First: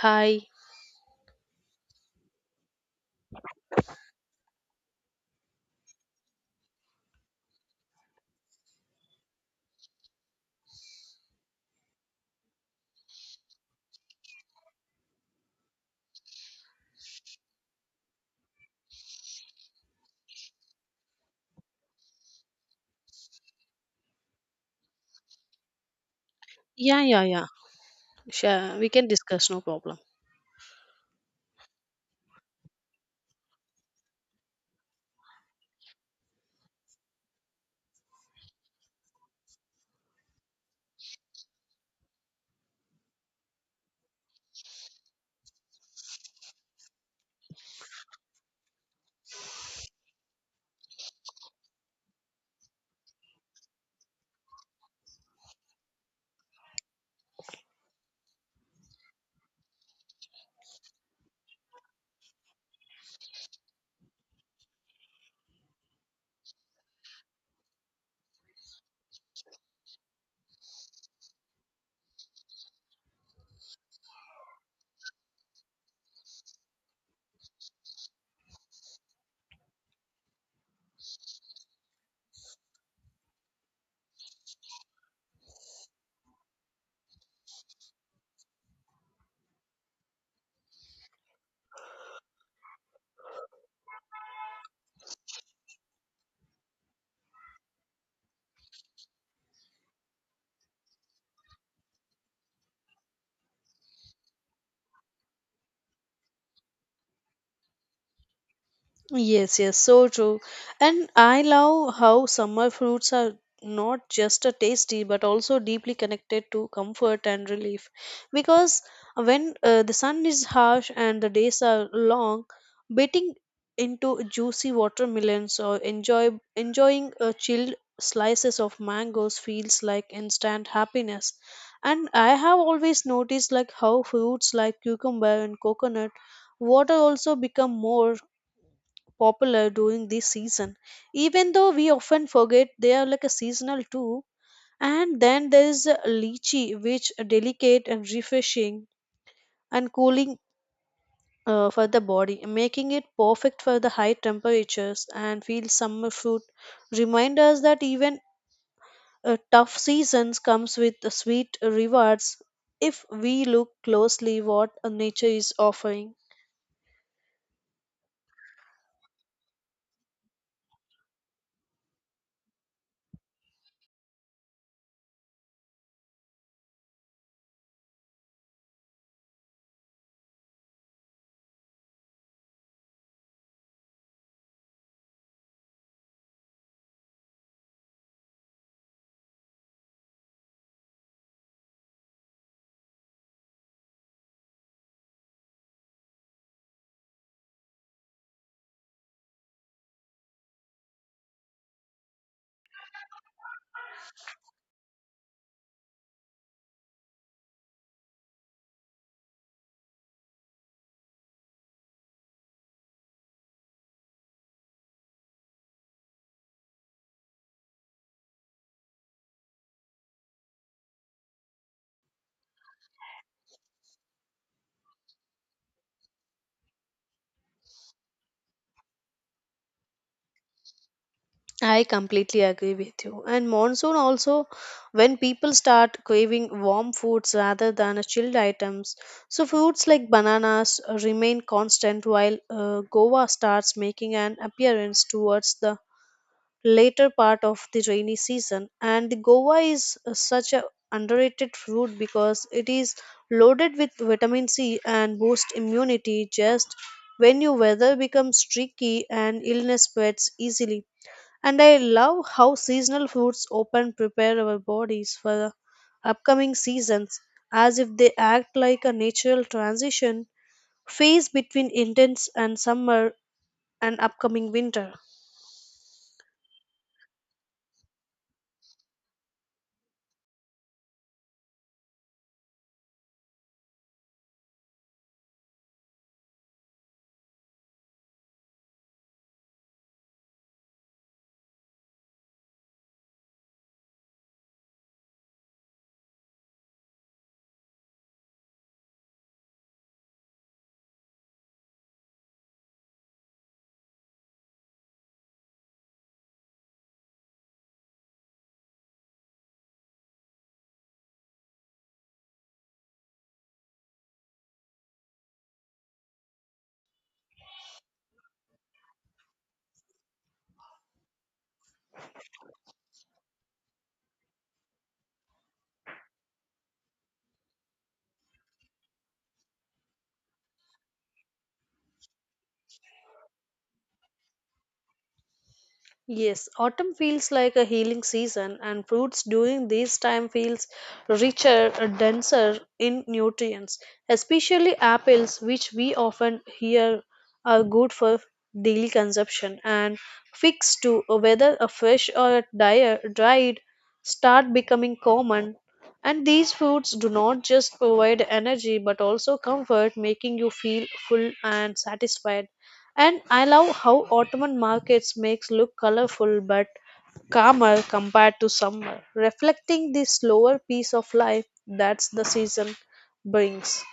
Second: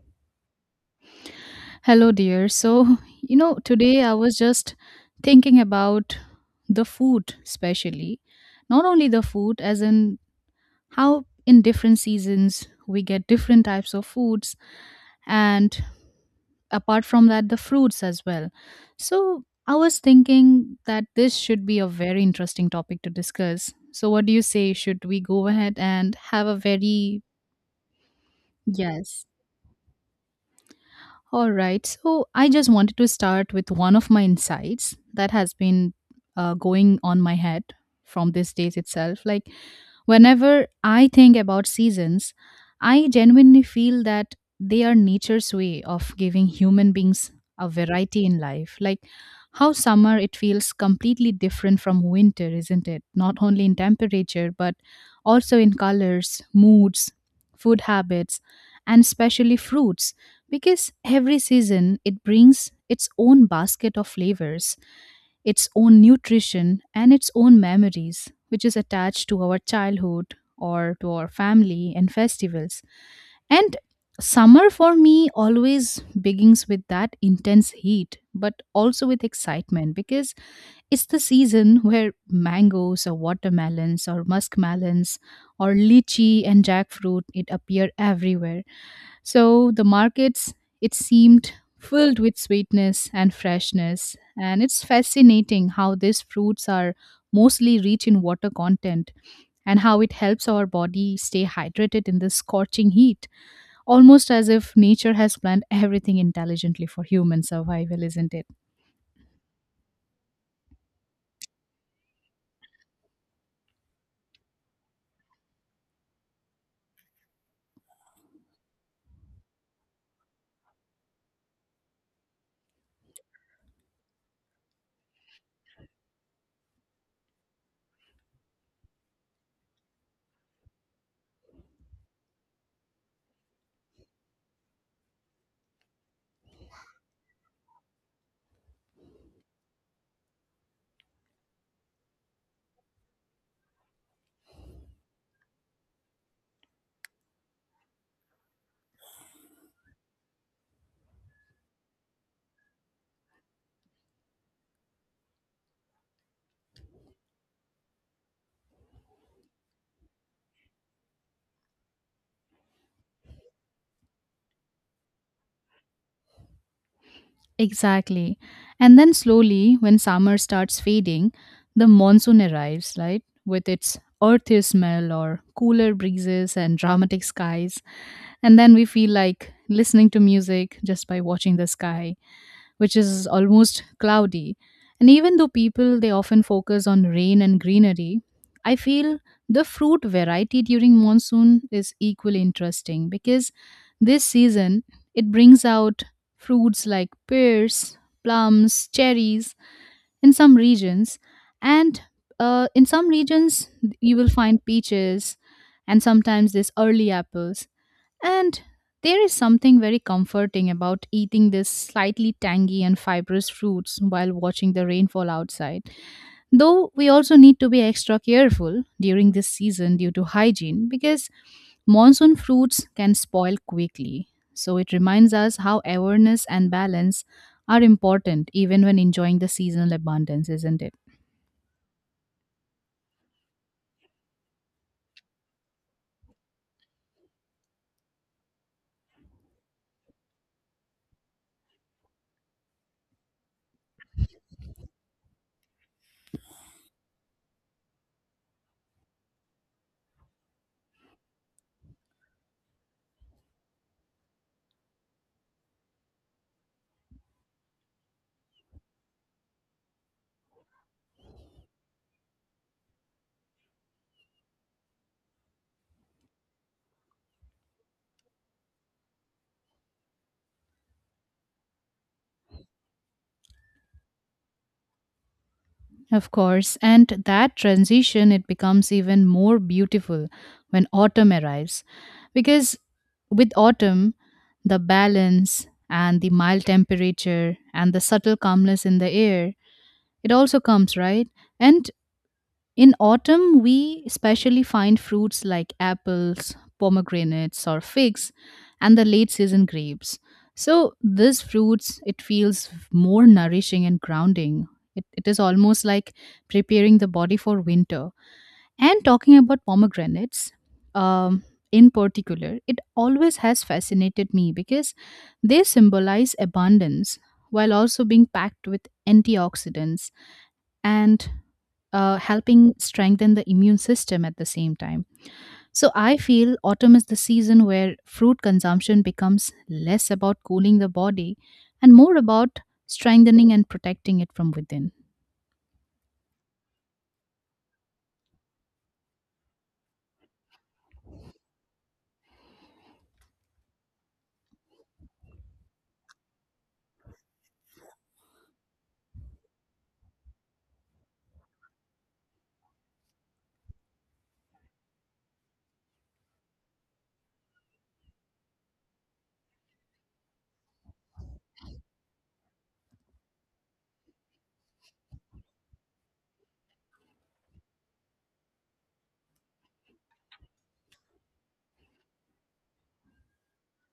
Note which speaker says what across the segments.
Speaker 1: Hi.
Speaker 2: Hello, dear. So, today I was just thinking about the food, especially. Not only the food, as in how in different seasons we get different types of foods, and apart from that, the fruits as well. So, I was thinking that this should be a very interesting topic to discuss. So, what do you say? Should we go ahead and have a
Speaker 1: Yeah,
Speaker 2: very,
Speaker 1: yeah, yeah. Sure. We can
Speaker 2: yes,
Speaker 1: discuss, no problem.
Speaker 2: all right. So I just wanted to start with one of my insights that has been going on my head from these days itself. Like, whenever I think about seasons, I genuinely feel that they are nature's way of giving human beings a variety in life. Like, how summer it feels completely different from winter, isn't it? Not only in temperature, but also in colors, moods, food habits, and especially fruits because every season it brings its own basket of flavors, its own nutrition, and its own memories, which is attached to our childhood or to our family and festivals. And summer for me always begins with that intense heat, but also with excitement because it's the season where mangoes or watermelons or muskmelons or lychee and jackfruit it appear everywhere so the markets, it seemed filled with sweetness and freshness. And it's fascinating how these fruits are mostly rich in water content and how it helps our body stay hydrated in this scorching heat, almost as if nature has planned everything intelligently for human survival, isn't it?
Speaker 1: Yes, yes, so true. And I love how summer fruits are not just a tasty but also deeply connected to comfort and relief because when the sun is harsh and the days are long biting into juicy watermelons or enjoying chilled slices of mangoes feels like instant happiness, and I have always noticed like how fruits like cucumber and coconut water also become more popular during this season, even though we often forget they are like a seasonal too. And then there is a lychee which are delicate and refreshing and cooling for the body, making it perfect for the high temperatures, and feel summer fruit remind us that even tough seasons comes with the sweet rewards if we look closely what nature is offering.
Speaker 2: Exactly. And then slowly, when summer starts fading, the monsoon arrives, right? With its earthy smell or cooler breezes and dramatic skies. And then we feel like listening to music just by watching the sky which is almost cloudy. And even though people they often focus on rain and greenery, I feel the fruit variety during monsoon is equally interesting because this season it brings out fruits like pears, plums, cherries in some regions and in some regions you will find peaches and sometimes this early apples and there is something very comforting about eating this slightly tangy and fibrous fruits while watching the rainfall outside. Though we also need to be extra careful during this season due to hygiene because monsoon fruits can spoil quickly. So it reminds us how awareness and balance are important even when enjoying the seasonal abundance, isn't it?
Speaker 1: I completely agree with you. And monsoon also, when people start craving warm foods rather than chilled items, so foods like bananas remain constant while Goa starts making an appearance towards the later part of the rainy season. And the Goa is such a underrated fruit because it is loaded with vitamin C and boosts immunity just when your weather becomes tricky and illness spreads easily. And I love how seasonal foods open, prepare our bodies for the upcoming seasons, as if they act like a natural transition phase between intense and summer and upcoming winter.
Speaker 2: Of course, and that transition it becomes even more beautiful when autumn arrives because with autumn the balance and the mild temperature and the subtle calmness in the air it also comes right and in autumn, we especially find fruits like apples, pomegranates, or figs, and the late season grapes. So, these fruits, it feels more nourishing and grounding. It is almost like preparing the body for winter. And talking about pomegranates, um, in particular, it always has fascinated me because they symbolize abundance while also being packed with antioxidants and helping strengthen the immune system at the same time. So I feel autumn is the season where fruit consumption becomes less about cooling the body and more about strengthening and protecting it from within.
Speaker 1: Yes, autumn feels like a healing season, and fruits during this time feels richer, denser in nutrients, especially apples, which we often hear are good for daily consumption, and figs too, whether a fresh or a dried, start becoming common. And these foods do not just provide energy but also comfort, making you feel full and satisfied. And I love how Ottoman markets makes look colorful but calmer compared to summer, reflecting the slower pace of life that the season brings.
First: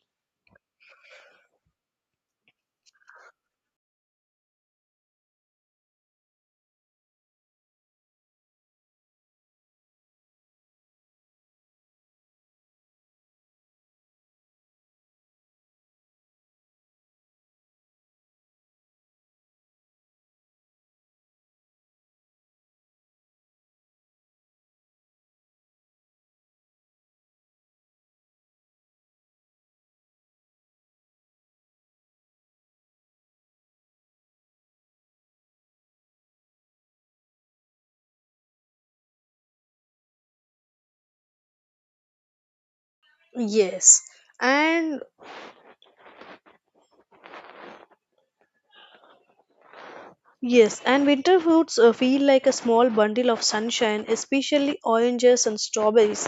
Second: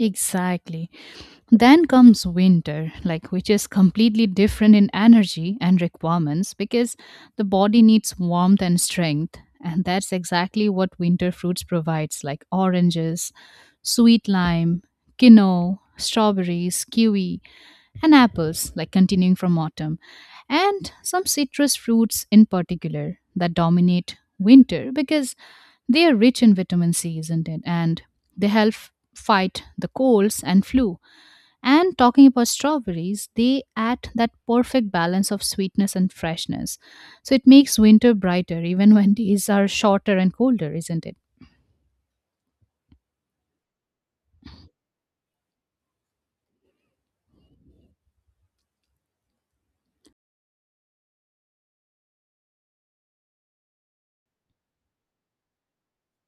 Speaker 2: Exactly. Then comes winter, like which is completely different in energy and requirements because the body needs warmth and strength, and that's exactly what winter fruits provides, like oranges, sweet lime, quinoa, strawberries, kiwi, and apples, like continuing from autumn, and some citrus fruits in particular that dominate winter because they are rich in vitamin C, isn't it? And they help fight the colds and flu and talking about strawberries, they add that perfect balance of sweetness and freshness. So it makes winter brighter even when days are shorter and colder, isn't it?
Speaker 1: Yes, and Yes, and winter fruits feel like a small bundle of sunshine, especially oranges and strawberries.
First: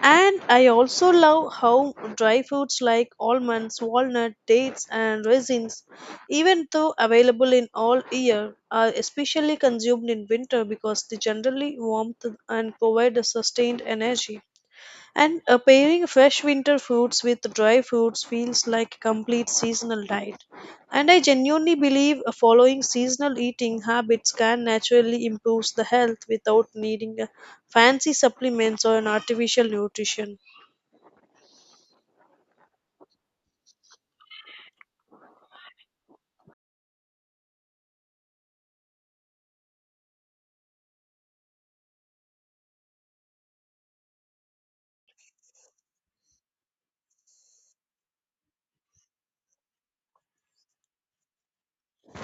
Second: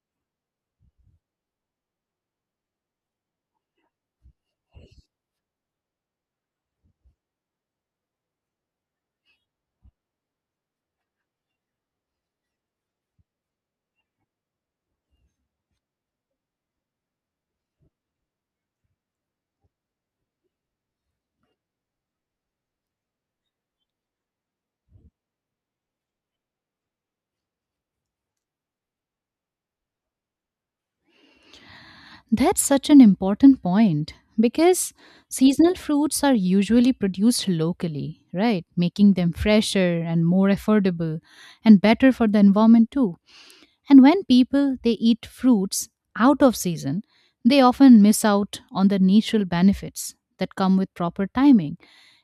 Speaker 1: And I also love how dry fruits like almonds, walnut, dates, and raisins, even though available in all year, are especially consumed in winter because they generally warmth and provide a sustained energy. And pairing fresh winter fruits with dry fruits feels like a complete seasonal diet. And I genuinely believe following seasonal eating habits can naturally improve the health without needing fancy supplements or an artificial nutrition.
Speaker 2: That's such an important point because seasonal fruits are usually produced locally, right? Making them fresher and more affordable and better for the environment too. And when people they eat fruits out of season, they often miss out on the natural benefits that come with proper timing.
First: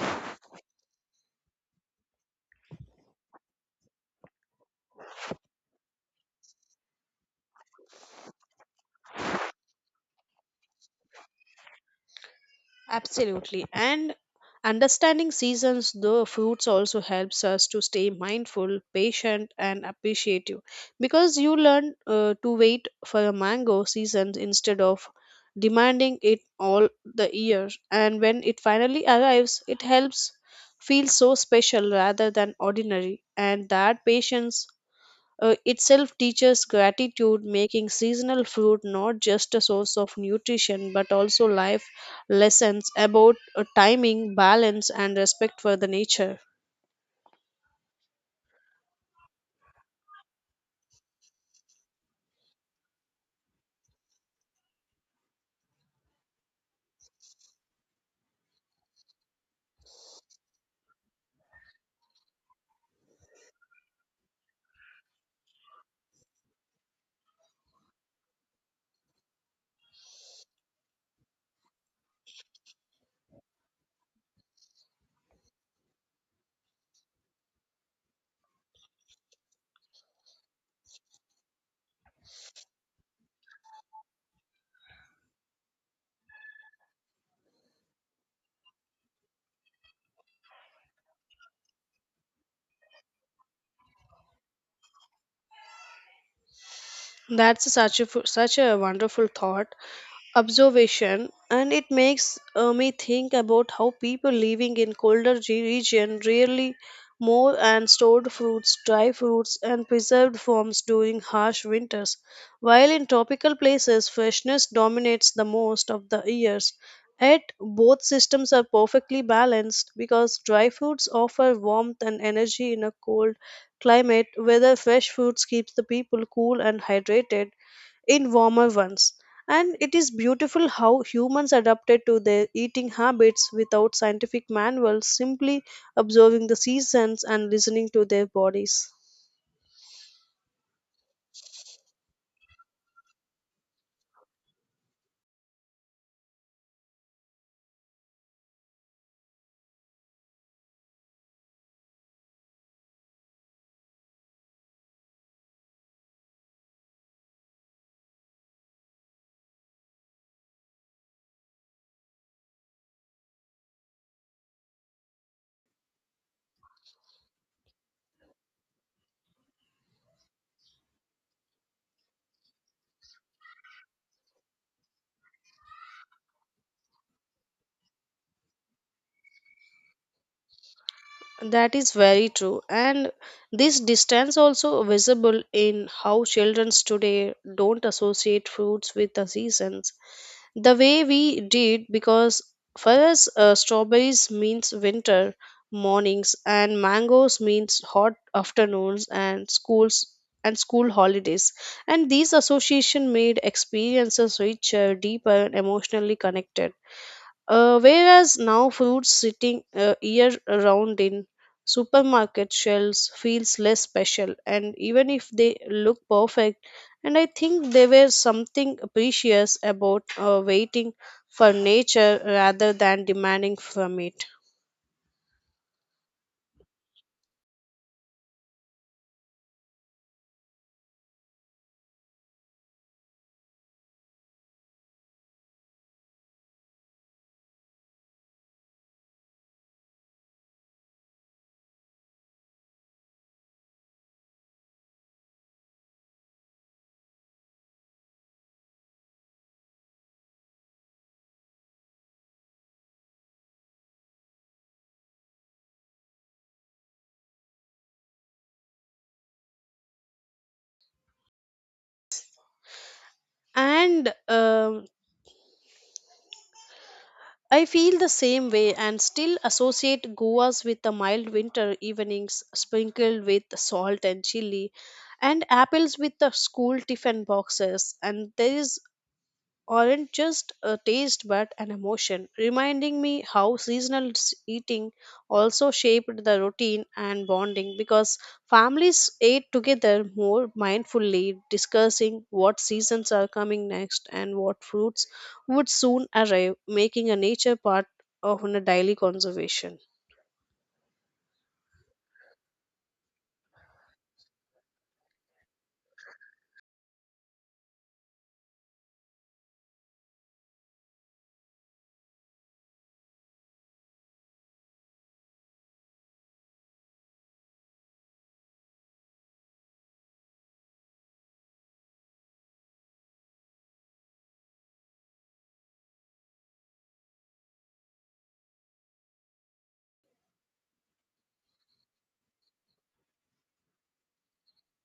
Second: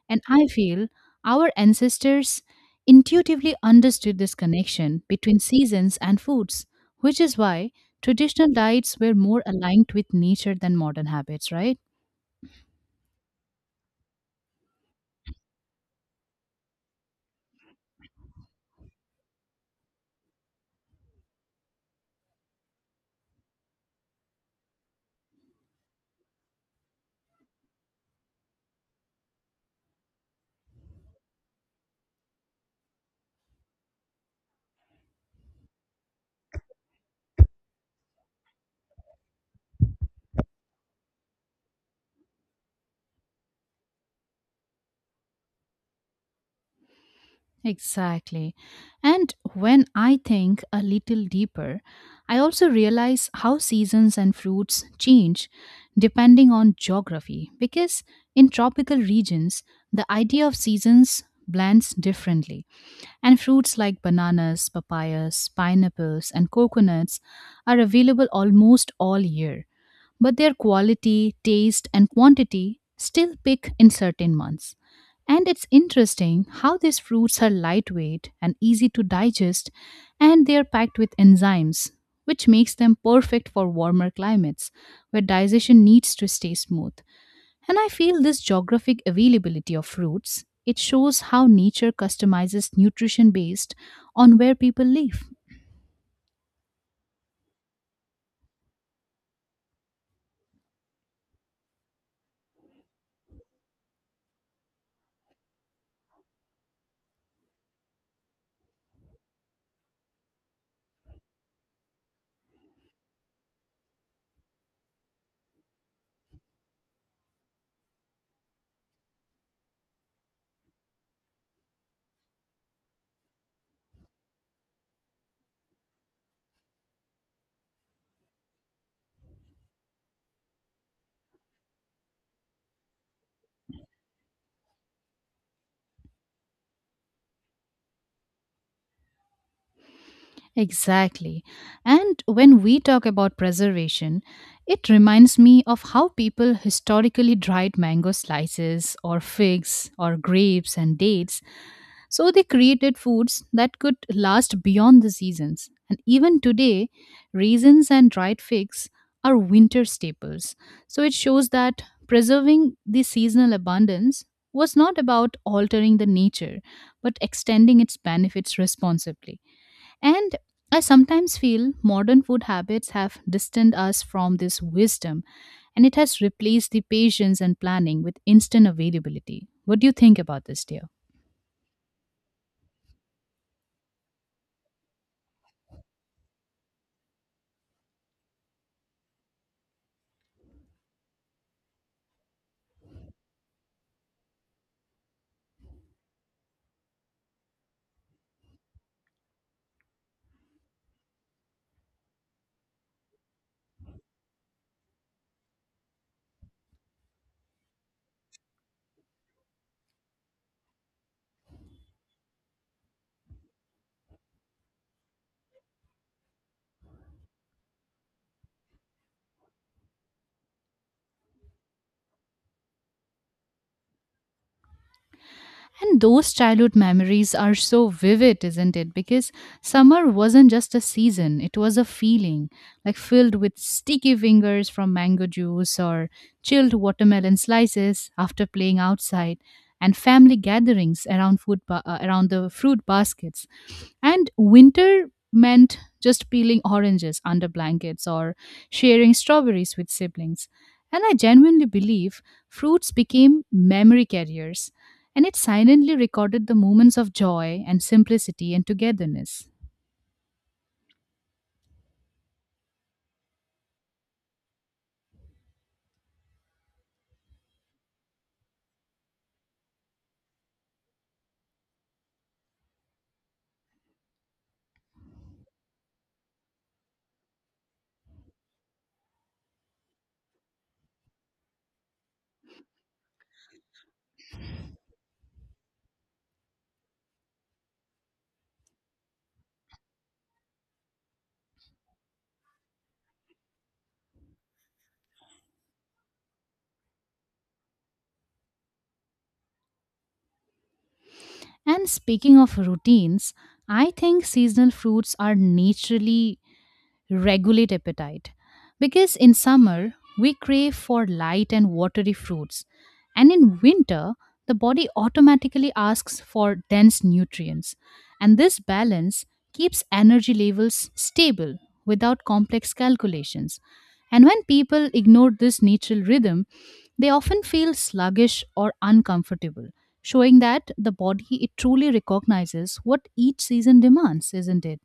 Speaker 2: And I feel our ancestors intuitively understood this connection between seasons and foods, which is why traditional diets were more aligned with nature than modern habits, right?
Speaker 1: Absolutely. And understanding seasons, the fruits also helps us to stay mindful, patient, and appreciative, because you learn to wait for a mango season instead of demanding it all the year. And when it finally arrives, it helps feel so special rather than ordinary. And that patience itself teaches gratitude, making seasonal fruit not just a source of nutrition but also life lessons about timing, balance, and respect for the nature.
Speaker 2: Exactly. And when I think a little deeper, I also realize how seasons and fruits change depending on geography. Because in tropical regions, the idea of seasons blends differently. And fruits like bananas, papayas, pineapples, and coconuts are available almost all year but their quality, taste, and quantity still pick in certain months. And it's interesting how these fruits are lightweight and easy to digest, and they are packed with enzymes, which makes them perfect for warmer climates where digestion needs to stay smooth. And I feel this geographic availability of fruits, it shows how nature customizes nutrition based on where people live.
Speaker 1: That's such a fu- such a wonderful thought, observation, and it makes me think about how people living in colder region really more and stored fruits, dry fruits, and preserved forms during harsh winters, while in tropical places freshness dominates the most of the years. Yet both systems are perfectly balanced because dry fruits offer warmth and energy in a cold climate, whether fresh foods keeps the people cool and hydrated in warmer ones. And it is beautiful how humans adapted to their eating habits without scientific manuals, simply observing the seasons and listening to their bodies.
Speaker 2: Exactly. And when we talk about preservation, it reminds me of how people historically dried mango slices or figs or grapes and dates. So they created foods that could last beyond the seasons. And even today, raisins and dried figs are winter staples. So it shows that preserving the seasonal abundance was not about altering the nature, but extending its benefits responsibly. And I sometimes feel modern food habits have distanced us from this wisdom and it has replaced the patience and planning with instant availability. What do you think about this, dear?
Speaker 1: That is very true. And this distance also visible in how children today don't associate fruits with the seasons the way we did, because for us strawberries means winter mornings and mangoes means hot afternoons and school holidays, and these association made experiences richer, deeper, and emotionally connected, whereas now fruits sitting year round in supermarket shelves feels less special, and even if they look perfect. And I think there were something precious about waiting for nature rather than demanding from it.
Speaker 2: And those childhood memories are so vivid, isn't it? Because summer wasn't just a season, it was a feeling, like filled with sticky fingers from mango juice or chilled watermelon slices after playing outside and family gatherings around around the fruit baskets. And winter meant just peeling oranges under blankets or sharing strawberries with siblings. And I genuinely believe fruits became memory carriers and it silently recorded the moments of joy and simplicity and togetherness.
Speaker 1: And I feel the same way, and still associate goas with the mild winter evenings sprinkled with salt and chili, and apples with the school tiffin boxes. And there is aren't just a taste but an emotion, reminding me how seasonal eating also shaped the routine and bonding, because families ate together more mindfully, discussing what seasons are coming next and what fruits would soon arrive, making a nature part of a daily conservation.
Speaker 2: And speaking of routines, I think seasonal fruits are naturally regulate appetite. Because in summer, we crave for light and watery fruits, and in winter, the body automatically asks for dense nutrients. And this balance keeps energy levels stable without complex calculations. And when people ignore this natural rhythm, they often feel sluggish or uncomfortable, showing that the body it truly recognizes what each season demands, isn't it?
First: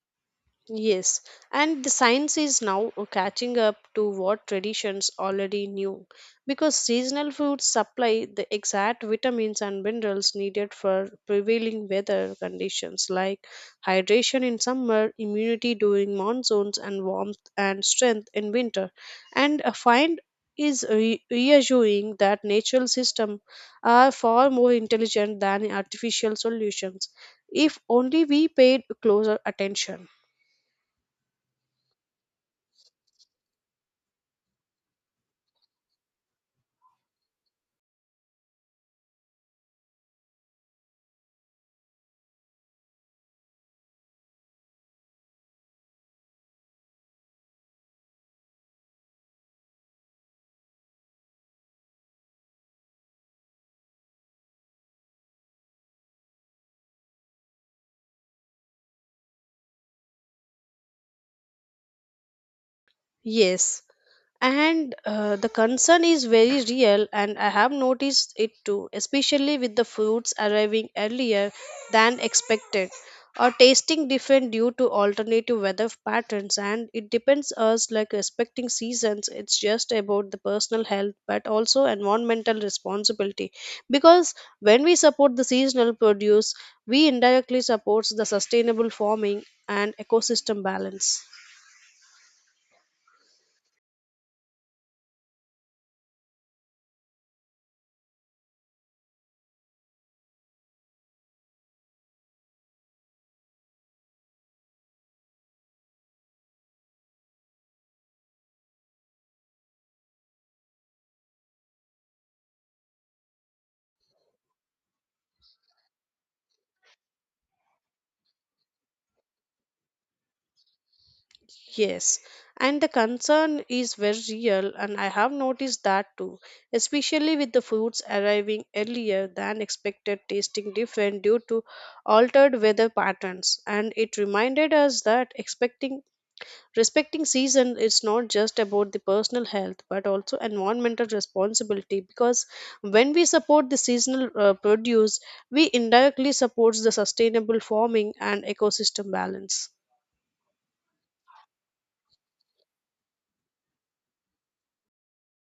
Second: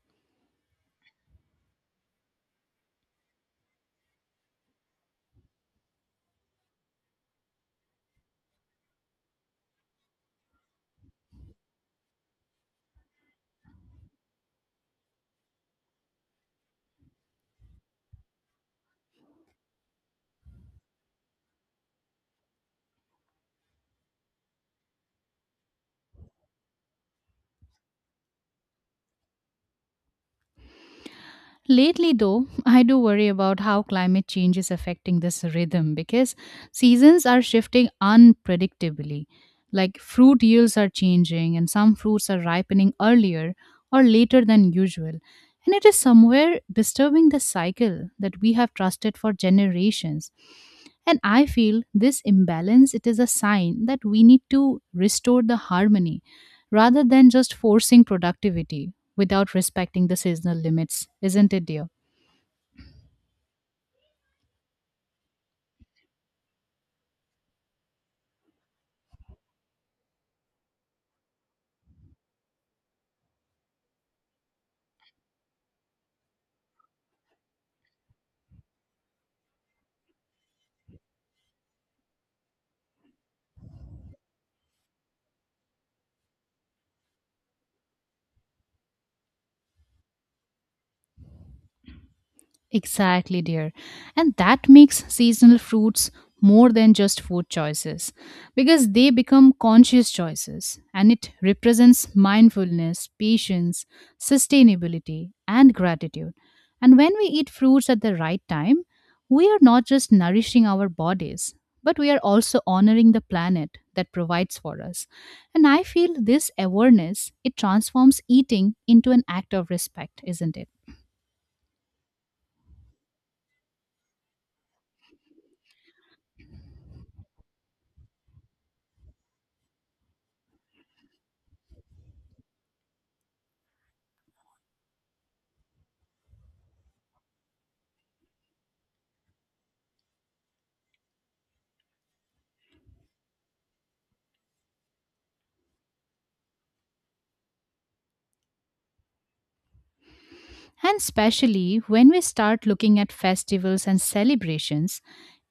Speaker 1: Yes, and the science is now catching up to what traditions already knew, because seasonal foods supply the exact vitamins and minerals needed for prevailing weather conditions, like hydration in summer, immunity during monsoons, and warmth and strength in winter. And a find is reassuring that natural systems are far more intelligent than artificial solutions if only we paid closer attention.
Speaker 2: Lately, though, I do worry about how climate change is affecting this rhythm because seasons are shifting unpredictably. Like fruit yields are changing, and some fruits are ripening earlier or later than usual. And it is somewhere disturbing the cycle that we have trusted for generations. And I feel this imbalance it is a sign that we need to restore the harmony rather than just forcing productivity without respecting the seasonal limits, isn't it, dear?
Speaker 1: Yes, and the concern is very real, and I have noticed it too, especially with the fruits arriving earlier than expected or tasting different due to alternative weather patterns. And it depends us like respecting seasons, it's just about the personal health but also environmental responsibility, because when we support the seasonal produce, we indirectly supports the sustainable farming and ecosystem balance.
Speaker 2: Exactly, dear. And that makes seasonal fruits more than just food choices because they become conscious choices and it represents mindfulness, patience, sustainability, and gratitude. And when we eat fruits at the right time, we are not just nourishing our bodies, but we are also honoring the planet that provides for us. And I feel this awareness, it transforms eating into an act of respect, isn't it?
Speaker 1: Yes, and the concern is very real, and I have noticed that too, especially with the foods arriving earlier than expected, tasting different due to altered weather patterns. And it reminded us that expecting respecting season is not just about the personal health but also environmental responsibility, because when we support the seasonal produce, we indirectly supports the sustainable farming and ecosystem balance.
Speaker 2: And especially when we start looking at festivals and celebrations,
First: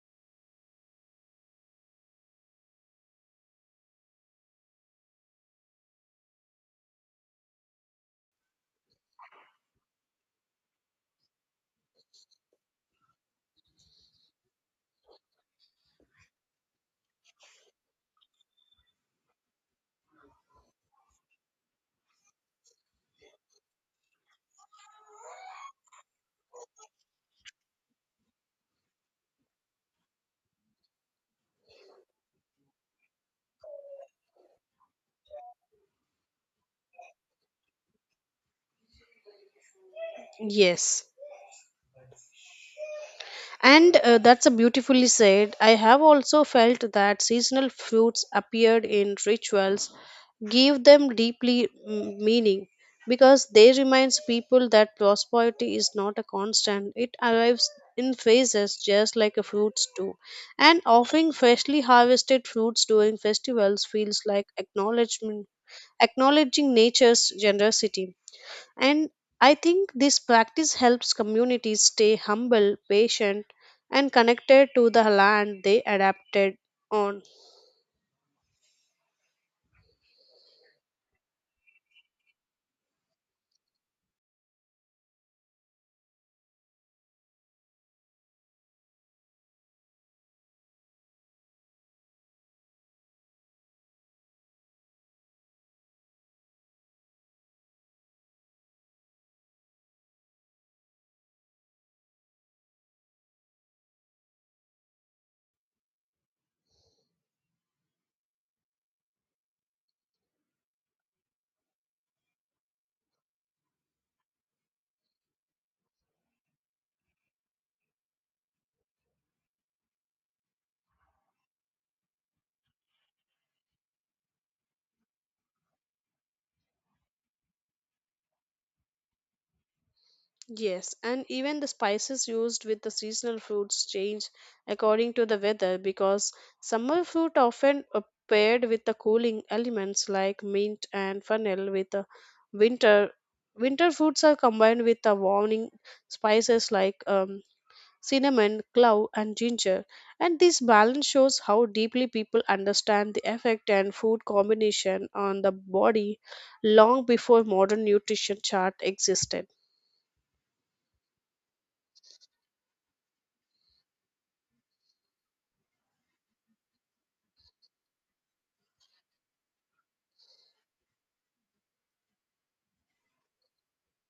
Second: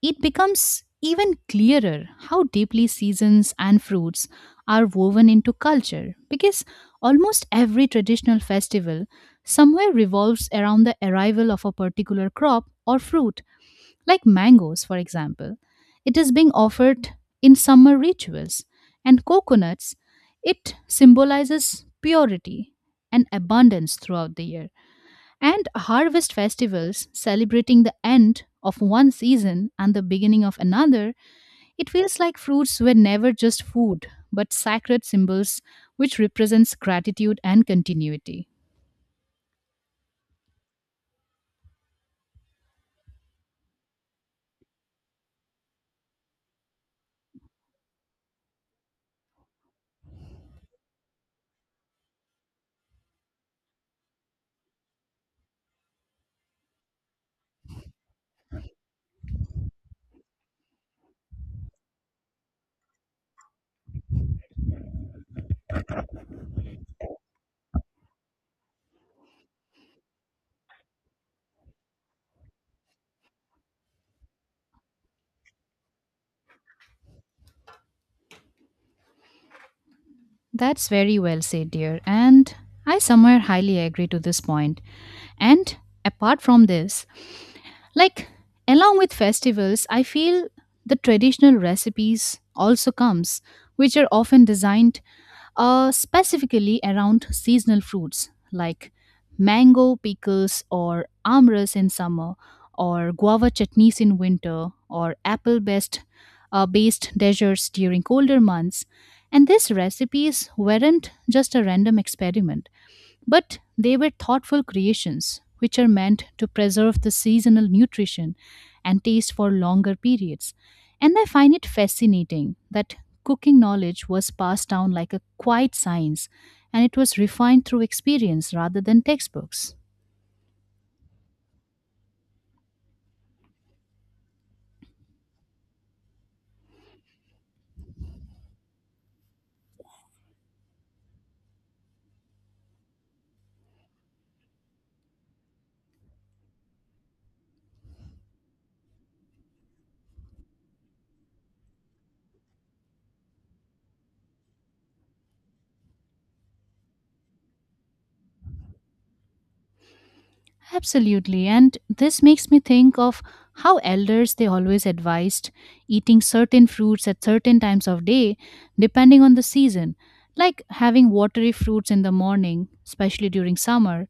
Speaker 2: it becomes even clearer how deeply seasons and fruits are woven into culture because almost every traditional festival somewhere revolves around the arrival of a particular crop or fruit, like mangoes, for example. It is being offered in summer rituals, and coconuts, it symbolizes purity and abundance throughout the year and harvest festivals celebrating the end of one season and the beginning of another, it feels like fruits were never just food, but sacred symbols which represents gratitude and continuity.
Speaker 1: Yes. And that's a beautifully said. I have also felt that seasonal fruits appeared in rituals give them deeply meaning, because they reminds people that prosperity is not a constant, it arrives in phases just like a fruits do. And offering freshly harvested fruits during festivals feels like acknowledgement acknowledging nature's generosity. And I think this practice helps communities stay humble, patient, and connected to the land they adapted on.
Speaker 2: That's very well said, dear, and I somewhere highly agree to this point. And apart from this, like along with festivals, I feel the traditional recipes also comes which are often designed specifically around seasonal fruits like mango pickles or amras in summer, or guava chutneys in winter, or apple based based desserts during colder months. And these recipes weren't just a random experiment. But they were thoughtful creations, which are meant to preserve the seasonal nutrition and taste for longer periods. And I find it fascinating that cooking knowledge was passed down like a quiet science and it was refined through experience rather than textbooks.
Speaker 1: Yes, and even the spices used with the seasonal fruits change according to the weather, because summer fruit often are paired with the cooling elements like mint and fennel, with the winter winter fruits are combined with the warming spices like cinnamon, clove, and ginger. And this balance shows how deeply people understand the effect and food combination on the body long before modern nutrition chart existed.
Speaker 2: Absolutely. And this makes me think of how elders they always advised eating certain fruits at certain times of day depending on the season, like having watery fruits in the morning, especially during summer,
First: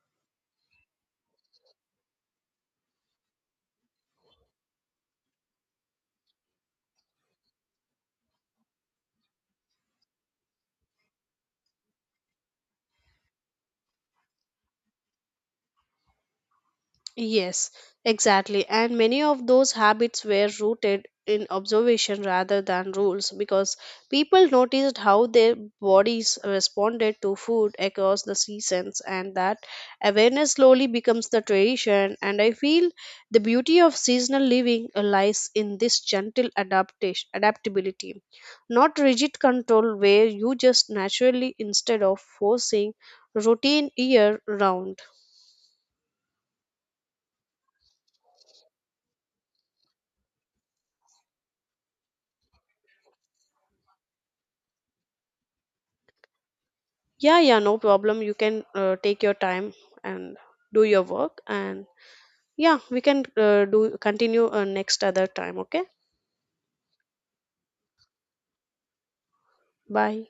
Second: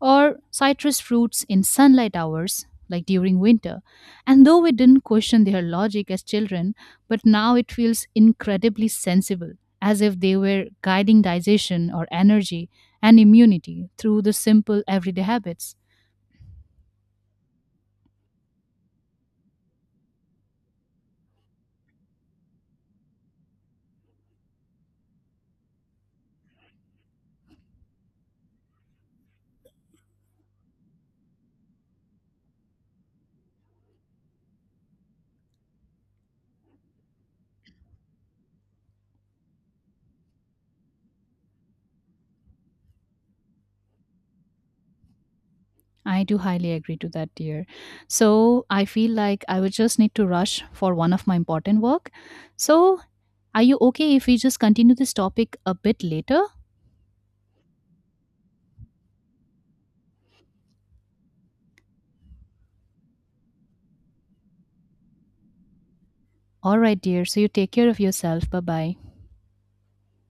Speaker 2: or citrus fruits in sunlight hours, like during winter. And though we didn't question their logic as children, but now it feels incredibly sensible, as if they were guiding digestion or energy and immunity through the simple everyday habits.
Speaker 1: Yes, exactly. And many of those habits were rooted in observation rather than rules, because people noticed how their bodies responded to food across the seasons, and that awareness slowly becomes the tradition. And I feel the beauty of seasonal living lies in this gentle adaptability, not rigid control, where you just naturally instead of forcing routine year round.
Speaker 2: I do highly agree to that, dear. So I feel like I would just need to rush for one of my important work. So are you okay if we just continue this topic a bit later?
Speaker 1: Yeah, yeah, no problem. You can take your time and do your work. And yeah, we can do continue next other time. Okay.
Speaker 2: All right, dear. So you take care of yourself. Bye bye.
Speaker 1: Bye.